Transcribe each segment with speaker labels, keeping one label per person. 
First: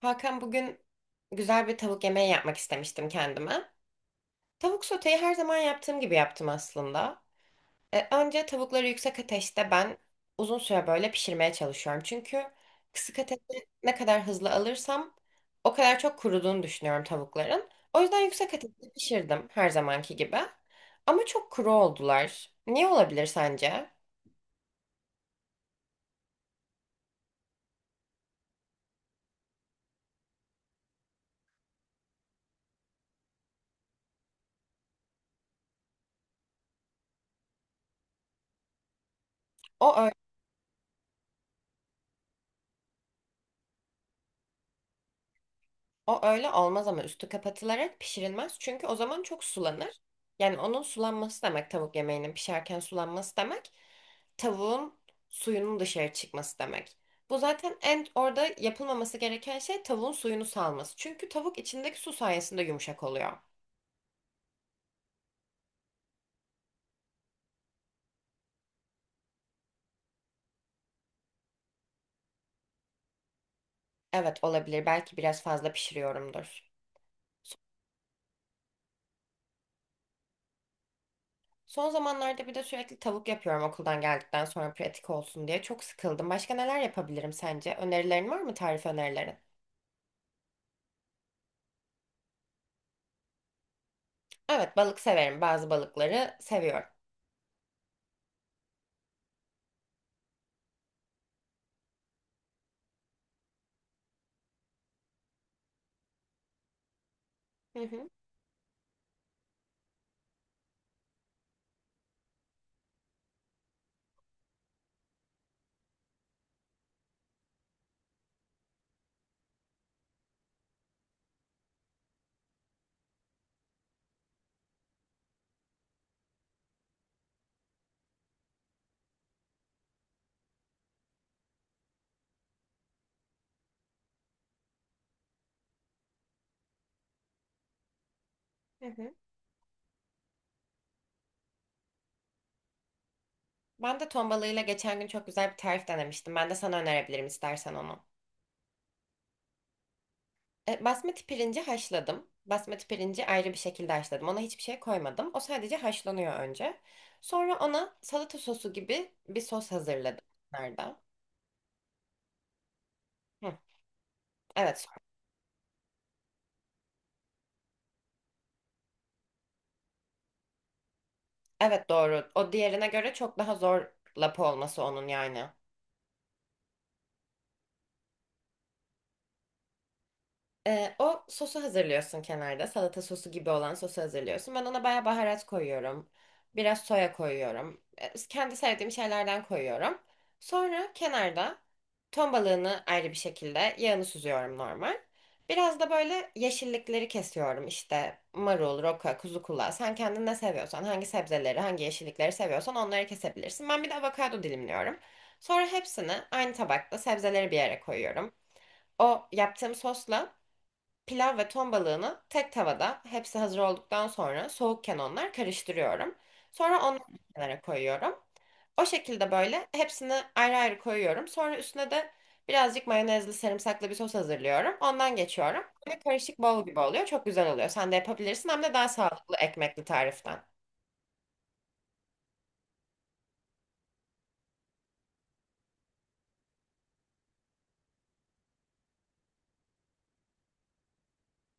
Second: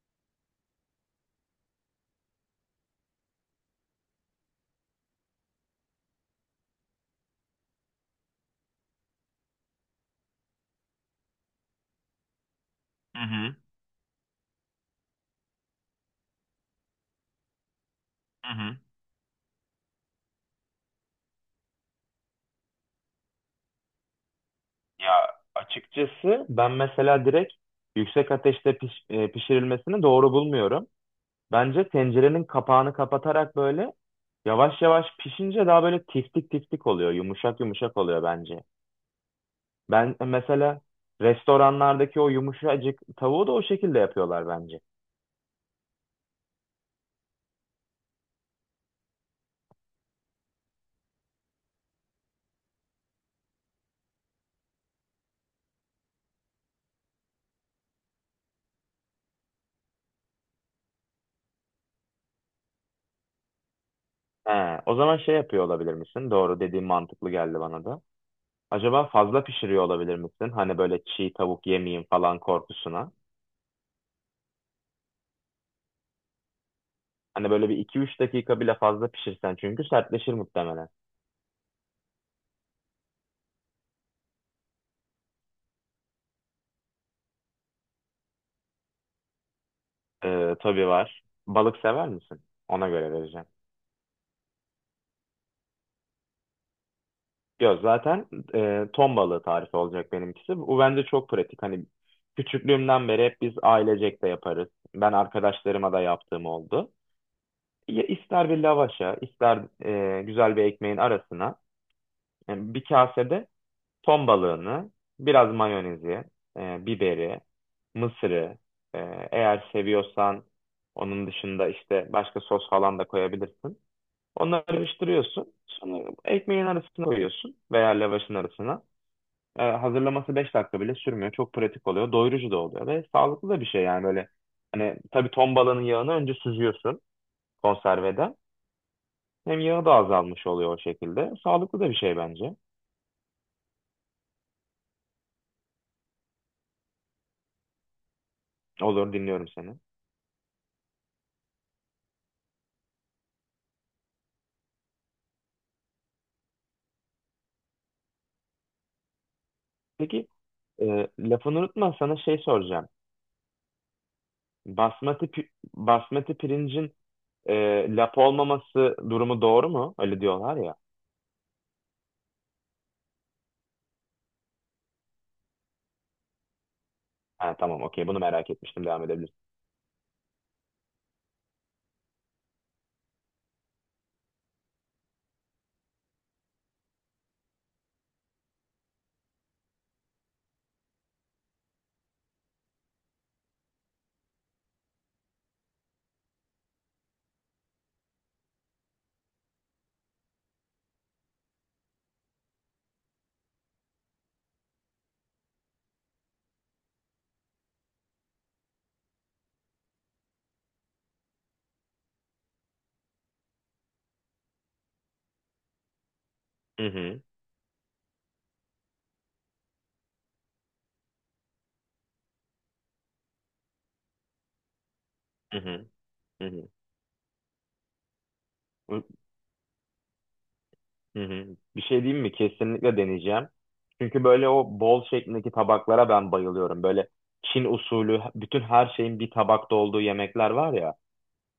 Speaker 1: Hakan bugün güzel bir tavuk yemeği yapmak istemiştim kendime. Tavuk soteyi her zaman yaptığım gibi yaptım aslında. Önce tavukları yüksek ateşte ben uzun süre böyle pişirmeye çalışıyorum. Çünkü kısık
Speaker 2: Hı hı.
Speaker 1: ateşte ne kadar hızlı alırsam o kadar çok kuruduğunu düşünüyorum tavukların. O yüzden
Speaker 2: Hı
Speaker 1: yüksek
Speaker 2: hı.
Speaker 1: ateşte pişirdim her zamanki gibi. Ama çok kuru oldular. Niye olabilir sence?
Speaker 2: Ya açıkçası ben mesela direkt yüksek ateşte pişirilmesini doğru bulmuyorum. Bence tencerenin kapağını kapatarak böyle yavaş yavaş pişince daha böyle tiftik tiftik oluyor. Yumuşak yumuşak oluyor bence.
Speaker 1: O
Speaker 2: Ben mesela restoranlardaki o yumuşacık tavuğu da o şekilde yapıyorlar bence.
Speaker 1: O öyle olmaz ama üstü kapatılarak pişirilmez. Çünkü o zaman çok sulanır. Yani onun sulanması demek tavuk yemeğinin pişerken sulanması demek. Tavuğun suyunun dışarı çıkması demek. Bu zaten en orada yapılmaması gereken şey tavuğun suyunu salması. Çünkü tavuk içindeki su sayesinde yumuşak oluyor.
Speaker 2: He, o zaman şey yapıyor olabilir misin? Doğru dediğin mantıklı geldi bana da. Acaba fazla pişiriyor olabilir misin? Hani böyle çiğ tavuk yemeyeyim falan korkusuna.
Speaker 1: Evet olabilir. Belki biraz fazla pişiriyorumdur.
Speaker 2: Hani böyle 1 2 3 dakika bile fazla pişirsen çünkü sertleşir muhtemelen.
Speaker 1: Son zamanlarda bir de sürekli tavuk yapıyorum okuldan geldikten sonra pratik olsun diye. Çok sıkıldım. Başka neler yapabilirim sence? Önerilerin var mı, tarif önerilerin?
Speaker 2: Tabii var. Balık sever misin? Ona göre vereceğim.
Speaker 1: Evet, balık severim. Bazı balıkları seviyorum.
Speaker 2: Yok zaten ton balığı tarifi olacak benimkisi. Bu bence çok pratik. Hani küçüklüğümden beri hep biz ailecek de yaparız. Ben arkadaşlarıma da yaptığım oldu.
Speaker 1: Hı
Speaker 2: Ya
Speaker 1: hı.
Speaker 2: ister bir lavaşa, ister güzel bir ekmeğin arasına, yani bir kasede ton balığını, biraz mayonezi, biberi, mısırı, e, eğer seviyorsan onun dışında işte başka sos falan da koyabilirsin. Onları karıştırıyorsun. Sonra ekmeğin arasına koyuyorsun veya lavaşın arasına. Hazırlaması 5 dakika bile sürmüyor. Çok pratik oluyor. Doyurucu da oluyor ve sağlıklı da bir şey yani böyle. Hani tabii ton balığının yağını önce süzüyorsun konserveden.
Speaker 1: Hı hı.
Speaker 2: Hem yağı da azalmış oluyor o şekilde. Sağlıklı da bir şey bence.
Speaker 1: Ben de ton balığıyla geçen gün çok güzel bir tarif denemiştim. Ben de sana önerebilirim istersen onu.
Speaker 2: Olur, dinliyorum seni.
Speaker 1: Basmati pirinci haşladım. Basmati pirinci ayrı bir şekilde haşladım. Ona hiçbir şey koymadım. O sadece haşlanıyor önce. Sonra ona salata sosu gibi bir sos hazırladım.
Speaker 2: Peki.
Speaker 1: Nerede?
Speaker 2: Lafını unutma, sana şey soracağım.
Speaker 1: Hı, evet.
Speaker 2: Basmati, pi- Basmati pirincin e, lap olmaması durumu doğru mu? Öyle diyorlar ya.
Speaker 1: Evet, doğru. O diğerine göre çok daha zor lapa olması onun yani.
Speaker 2: Ha, tamam, okey, bunu merak etmiştim, devam edebilirsin.
Speaker 1: O sosu hazırlıyorsun kenarda. Salata sosu gibi olan sosu hazırlıyorsun. Ben ona bayağı baharat koyuyorum. Biraz soya koyuyorum. Kendi sevdiğim şeylerden koyuyorum. Sonra kenarda ton balığını ayrı bir şekilde yağını süzüyorum normal. Biraz da böyle yeşillikleri kesiyorum. İşte marul, roka, kuzu kulağı. Sen kendin ne seviyorsan, hangi sebzeleri, hangi yeşillikleri seviyorsan onları kesebilirsin. Ben bir de avokado dilimliyorum. Sonra hepsini aynı tabakta sebzeleri bir yere koyuyorum. O yaptığım sosla pilav ve ton balığını tek tavada hepsi hazır olduktan sonra soğukken onlar karıştırıyorum. Sonra
Speaker 2: Hı
Speaker 1: onları
Speaker 2: hı,
Speaker 1: kenara koyuyorum. O şekilde böyle hepsini ayrı ayrı koyuyorum. Sonra üstüne de birazcık mayonezli sarımsaklı bir sos hazırlıyorum. Ondan
Speaker 2: hı
Speaker 1: geçiyorum.
Speaker 2: hı,
Speaker 1: Böyle karışık
Speaker 2: hı
Speaker 1: bol
Speaker 2: hı.
Speaker 1: gibi oluyor. Çok güzel oluyor. Sen de yapabilirsin, hem de daha sağlıklı ekmekli tariften.
Speaker 2: Hı hı. Bir şey diyeyim mi? Kesinlikle deneyeceğim. Çünkü böyle o bol şeklindeki tabaklara ben bayılıyorum. Böyle Çin usulü bütün her şeyin bir tabakta olduğu yemekler var ya.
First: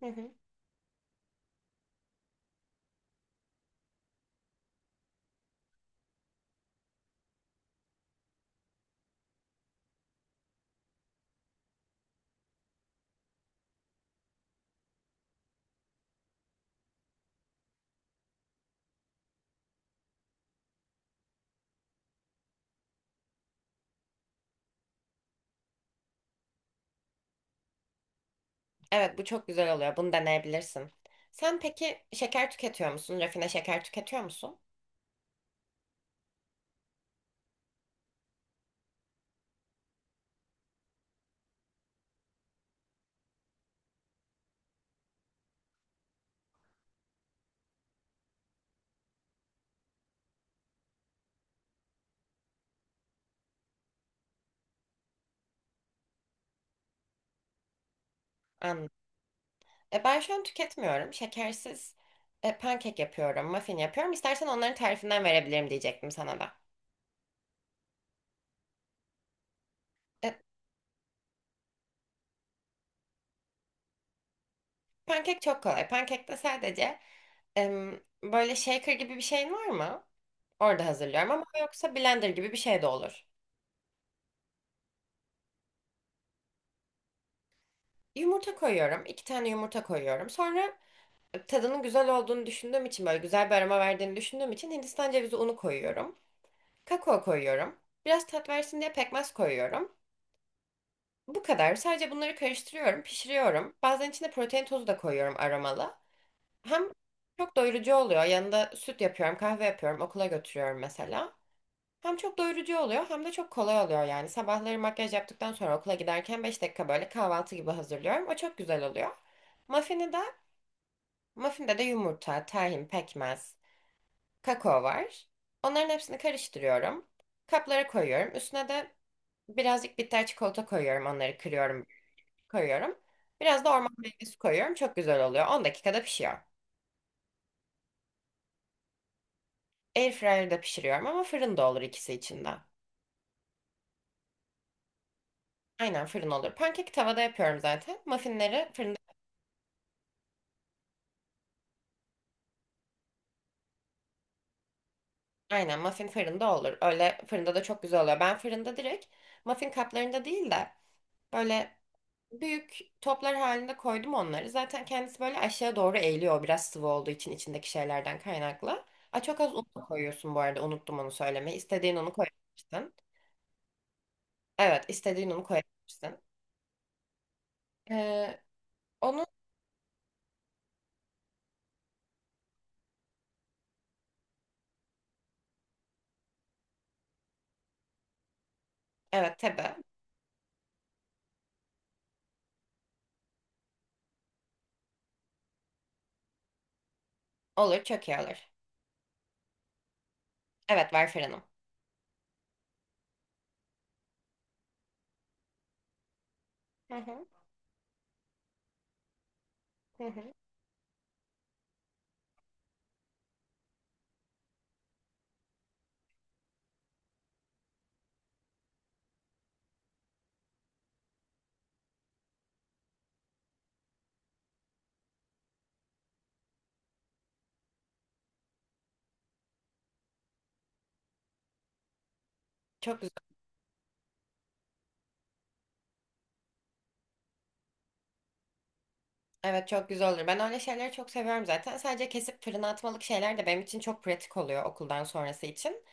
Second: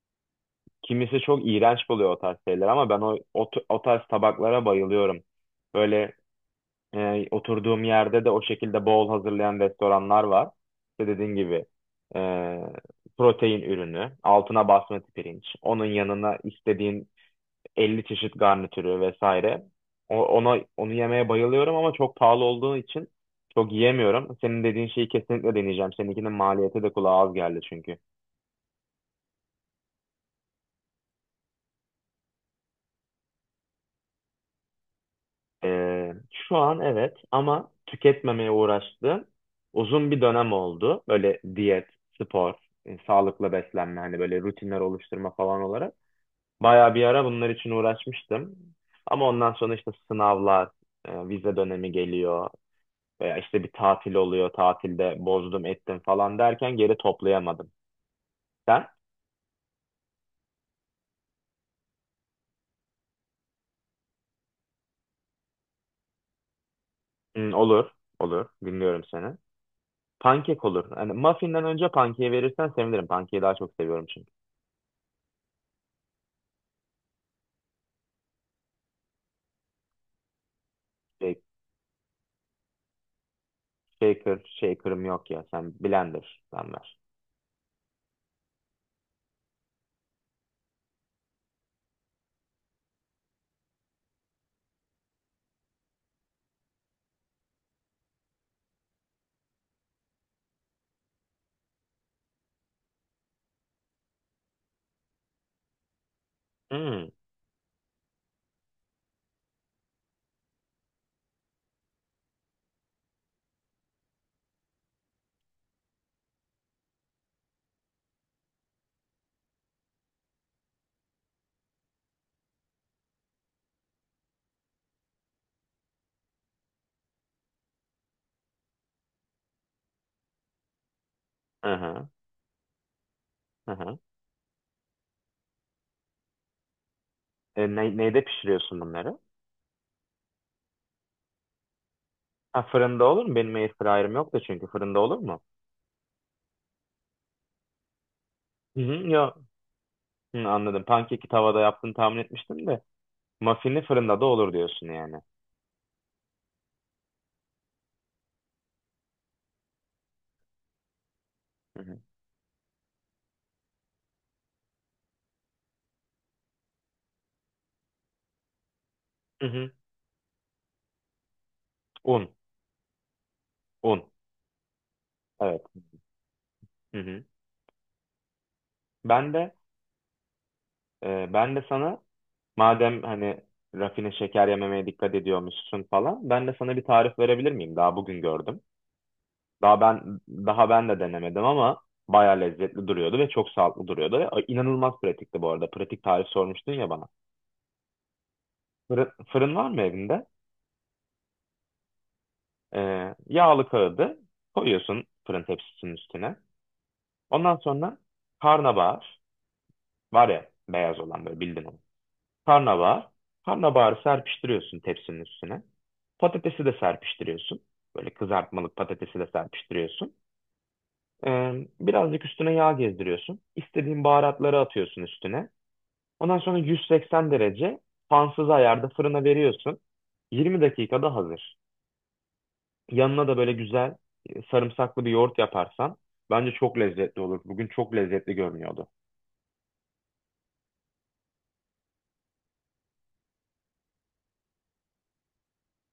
Speaker 1: Hı hı.
Speaker 2: Kimisi çok iğrenç buluyor o tarz şeyler ama ben o tarz tabaklara bayılıyorum. Böyle oturduğum yerde de o şekilde bol hazırlayan restoranlar var. İşte dediğin gibi e, protein ürünü, altına basmati pirinç, onun yanına istediğin 50 çeşit garnitürü vesaire. Ona onu yemeye bayılıyorum ama çok pahalı olduğu için çok yiyemiyorum. Senin dediğin şeyi kesinlikle deneyeceğim. Seninkinin maliyeti de kulağa az geldi çünkü.
Speaker 1: Evet, bu çok güzel oluyor. Bunu deneyebilirsin. Sen peki şeker tüketiyor musun? Rafine şeker tüketiyor musun?
Speaker 2: Şu an evet, ama tüketmemeye uğraştığım uzun bir dönem oldu. Böyle diyet, spor, sağlıklı beslenme, hani böyle rutinler oluşturma falan olarak. Bayağı bir ara bunlar için uğraşmıştım. Ama ondan sonra işte sınavlar, vize dönemi geliyor veya işte bir tatil oluyor. Tatilde bozdum ettim falan derken geri toplayamadım. Sen?
Speaker 1: Anladım. Ben şu an tüketmiyorum. Şekersiz pankek yapıyorum, muffin yapıyorum. İstersen onların tarifinden verebilirim diyecektim sana da.
Speaker 2: Hı, olur, olur. Dinliyorum seni.
Speaker 1: E,
Speaker 2: Pankek olur. Hani muffin'den önce pankeyi verirsen sevinirim. Pankeyi daha çok seviyorum çünkü.
Speaker 1: Pankek çok kolay. Pankekte sadece böyle shaker gibi bir şeyin var mı? Orada hazırlıyorum ama yoksa blender gibi bir şey de olur.
Speaker 2: Shaker, shaker'ım yok ya. Sen blender'dan ver.
Speaker 1: Yumurta koyuyorum. İki tane yumurta koyuyorum. Sonra tadının güzel olduğunu düşündüğüm için, böyle güzel bir aroma verdiğini düşündüğüm için Hindistan cevizi unu koyuyorum. Kakao koyuyorum. Biraz tat versin diye pekmez koyuyorum. Bu kadar. Sadece bunları karıştırıyorum, pişiriyorum. Bazen içine protein tozu da koyuyorum, aromalı. Hem
Speaker 2: Hmm.
Speaker 1: çok doyurucu oluyor. Yanında süt yapıyorum, kahve yapıyorum, okula götürüyorum mesela. Hem çok doyurucu oluyor hem de çok kolay oluyor yani. Sabahları makyaj yaptıktan sonra okula giderken 5 dakika böyle kahvaltı gibi hazırlıyorum. O çok güzel oluyor. Muffin'i de, Muffinde de yumurta, tahin, pekmez, kakao var. Onların hepsini karıştırıyorum. Kaplara koyuyorum. Üstüne de birazcık bitter çikolata koyuyorum. Onları
Speaker 2: Hı
Speaker 1: kırıyorum,
Speaker 2: hı.
Speaker 1: koyuyorum. Biraz da
Speaker 2: Hı
Speaker 1: orman
Speaker 2: hı.
Speaker 1: meyvesi koyuyorum. Çok güzel oluyor. 10 dakikada pişiyor.
Speaker 2: Neyde pişiriyorsun bunları?
Speaker 1: Airfryer'da pişiriyorum ama fırında olur ikisi için de.
Speaker 2: Ha, fırında olur mu? Benim airfryer'ım yok da çünkü, fırında olur mu?
Speaker 1: Aynen, fırın olur. Pankek tavada yapıyorum zaten. Muffinleri
Speaker 2: Hı hı,
Speaker 1: fırında.
Speaker 2: yok. Hı, anladım. Pankeki tavada yaptığını tahmin etmiştim de. Muffin'i fırında da olur diyorsun yani.
Speaker 1: Aynen, muffin fırında olur. Öyle fırında da çok güzel oluyor. Ben fırında direkt muffin kaplarında değil de böyle
Speaker 2: Hı hı.
Speaker 1: büyük toplar halinde koydum onları. Zaten kendisi böyle aşağı doğru eğiliyor, biraz sıvı olduğu için içindeki şeylerden kaynaklı. Aa, çok
Speaker 2: Hı
Speaker 1: az un
Speaker 2: hı.
Speaker 1: da koyuyorsun bu arada, unuttum onu söylemeyi. İstediğin unu
Speaker 2: Un,
Speaker 1: koyabilirsin.
Speaker 2: un.
Speaker 1: Evet, istediğin unu
Speaker 2: Evet.
Speaker 1: koyabilirsin.
Speaker 2: Hı hı.
Speaker 1: Ee, Onu,
Speaker 2: Ben de Ben de sana, madem hani rafine şeker yememeye dikkat ediyormuşsun falan, ben de sana bir tarif verebilir miyim? Daha bugün gördüm.
Speaker 1: evet tabii,
Speaker 2: Daha ben de denemedim ama bayağı lezzetli duruyordu ve çok sağlıklı duruyordu. Ve inanılmaz pratikti bu arada. Pratik tarif sormuştun ya bana.
Speaker 1: olur çok iyi olur.
Speaker 2: Fırın var mı evinde?
Speaker 1: Evet, var fırınım.
Speaker 2: Yağlı kağıdı koyuyorsun fırın tepsisinin üstüne.
Speaker 1: Hı hı,
Speaker 2: Ondan sonra karnabahar
Speaker 1: hı
Speaker 2: var
Speaker 1: hı.
Speaker 2: ya, beyaz olan, böyle bildin onu. Karnabahar. Karnabaharı serpiştiriyorsun tepsinin üstüne. Patatesi de serpiştiriyorsun. Böyle kızartmalık patatesi de serpiştiriyorsun. Ee, Birazcık üstüne yağ gezdiriyorsun. İstediğin baharatları atıyorsun üstüne. Ondan sonra 180 derece fansız ayarda fırına veriyorsun. 20 dakikada hazır.
Speaker 1: Çok güzel.
Speaker 2: Yanına da böyle güzel sarımsaklı bir yoğurt yaparsan bence çok lezzetli olur. Bugün çok lezzetli görünüyordu.
Speaker 1: Evet, çok güzel olur. Ben öyle şeyleri çok seviyorum zaten. Sadece kesip fırına atmalık şeyler de benim için çok pratik oluyor okuldan sonrası için.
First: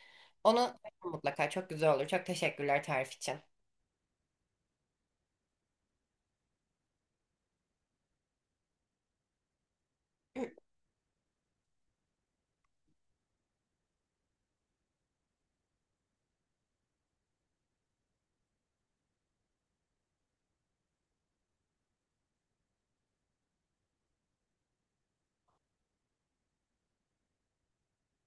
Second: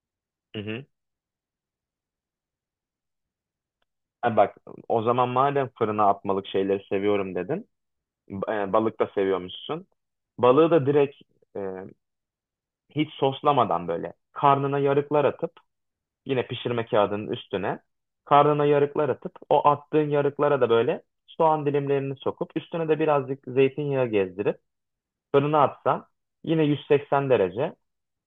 Speaker 2: Hı
Speaker 1: Onu
Speaker 2: hı.
Speaker 1: mutlaka çok güzel olur. Çok teşekkürler tarif için.
Speaker 2: Ha bak, o zaman madem fırına atmalık şeyleri seviyorum dedin. Balık da seviyormuşsun. Balığı da direkt e, hiç soslamadan böyle karnına yarıklar atıp, yine pişirme kağıdının üstüne karnına yarıklar atıp o attığın yarıklara da böyle soğan dilimlerini sokup üstüne de birazcık zeytinyağı gezdirip fırına atsan, yine 180 derece.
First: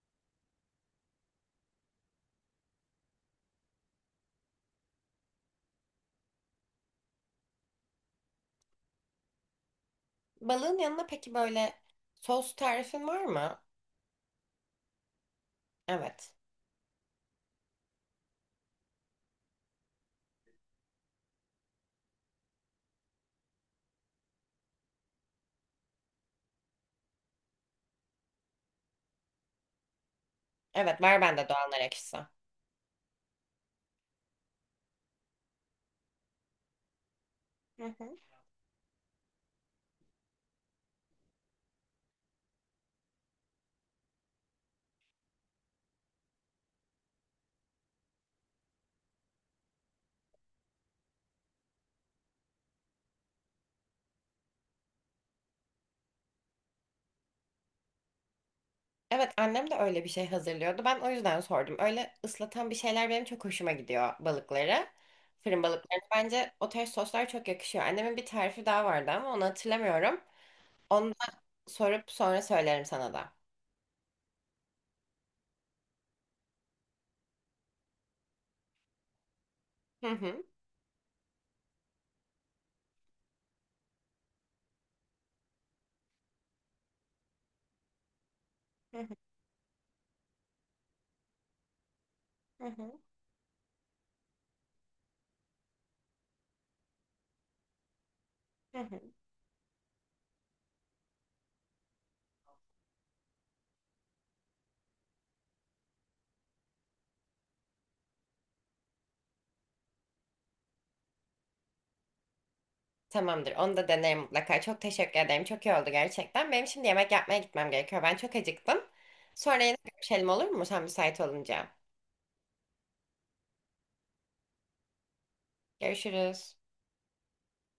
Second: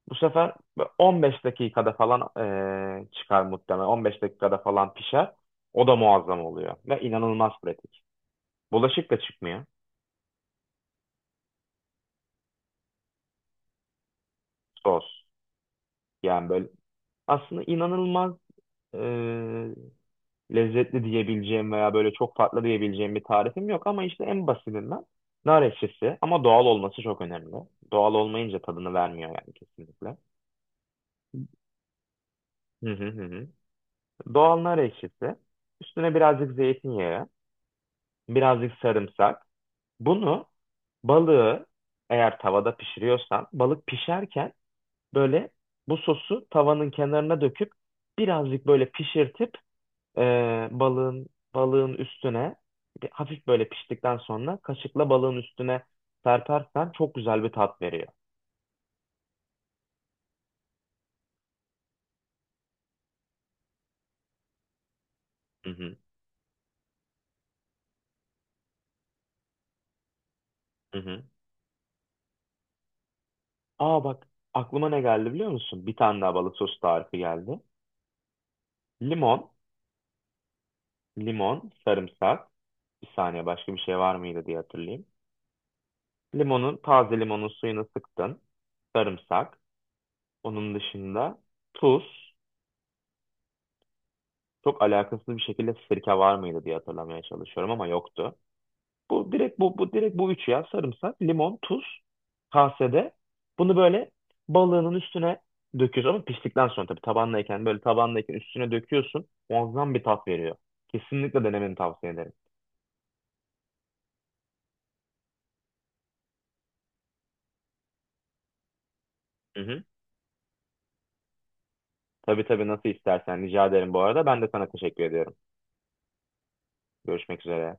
Speaker 2: Bu sefer 15 dakikada falan çıkar muhtemelen. 15 dakikada falan pişer. O da muazzam oluyor ve inanılmaz pratik. Bulaşık da çıkmıyor.
Speaker 1: Balığın yanına peki böyle sos tarifin var mı?
Speaker 2: Sos.
Speaker 1: Evet.
Speaker 2: Yani böyle aslında inanılmaz eee, lezzetli diyebileceğim veya böyle çok farklı diyebileceğim bir tarifim yok ama işte en basitinden nar ekşisi, ama doğal olması çok önemli. Doğal olmayınca tadını vermiyor yani kesinlikle.
Speaker 1: Evet, var bende doğanlar ekşisi.
Speaker 2: Hı hı hı. Hı. Doğal nar ekşisi, üstüne birazcık zeytinyağı,
Speaker 1: Hı hı.
Speaker 2: birazcık sarımsak. Bunu, balığı, eğer tavada pişiriyorsan balık pişerken böyle bu sosu tavanın kenarına döküp birazcık böyle pişirtip e, balığın balığın üstüne, hafif böyle piştikten sonra kaşıkla balığın üstüne serpersen çok güzel bir tat veriyor.
Speaker 1: Evet, annem de öyle bir şey hazırlıyordu. Ben o yüzden sordum. Öyle ıslatan bir şeyler benim çok hoşuma gidiyor balıkları. Fırın
Speaker 2: Hı hı.
Speaker 1: balıkları. Bence o tarz soslar çok yakışıyor. Annemin bir tarifi daha vardı ama onu hatırlamıyorum.
Speaker 2: Hı
Speaker 1: Onu da
Speaker 2: hı.
Speaker 1: sorup sonra söylerim sana da.
Speaker 2: Aa bak, aklıma ne geldi biliyor musun? Bir tane daha balık sosu tarifi geldi. Limon,
Speaker 1: Hı hı.
Speaker 2: limon, sarımsak. Bir saniye, başka bir şey var mıydı diye hatırlayayım. Limonun, taze limonun suyunu sıktın.
Speaker 1: Hı hı.
Speaker 2: Sarımsak. Onun dışında tuz.
Speaker 1: Hı hı.
Speaker 2: Çok alakasız bir şekilde sirke var mıydı diye hatırlamaya çalışıyorum ama yoktu.
Speaker 1: Hı hı.
Speaker 2: Bu direkt bu üç ya. Sarımsak, limon, tuz kasede. Bunu böyle balığının üstüne döküyorsun, ama piştikten sonra tabii, tabanlayken, böyle tabanlayken üstüne döküyorsun. Muazzam bir tat veriyor. Kesinlikle denemeni tavsiye ederim.
Speaker 1: Tamamdır. Onu da denerim mutlaka. Çok teşekkür ederim. Çok iyi oldu gerçekten. Benim şimdi yemek yapmaya gitmem gerekiyor. Ben çok acıktım.
Speaker 2: Hı
Speaker 1: Sonra yine
Speaker 2: hı.
Speaker 1: görüşelim, olur mu? Sen müsait olunca.
Speaker 2: Tabii tabii, nasıl istersen, rica ederim bu arada. Ben de sana teşekkür ediyorum.
Speaker 1: Görüşürüz.
Speaker 2: Görüşmek üzere.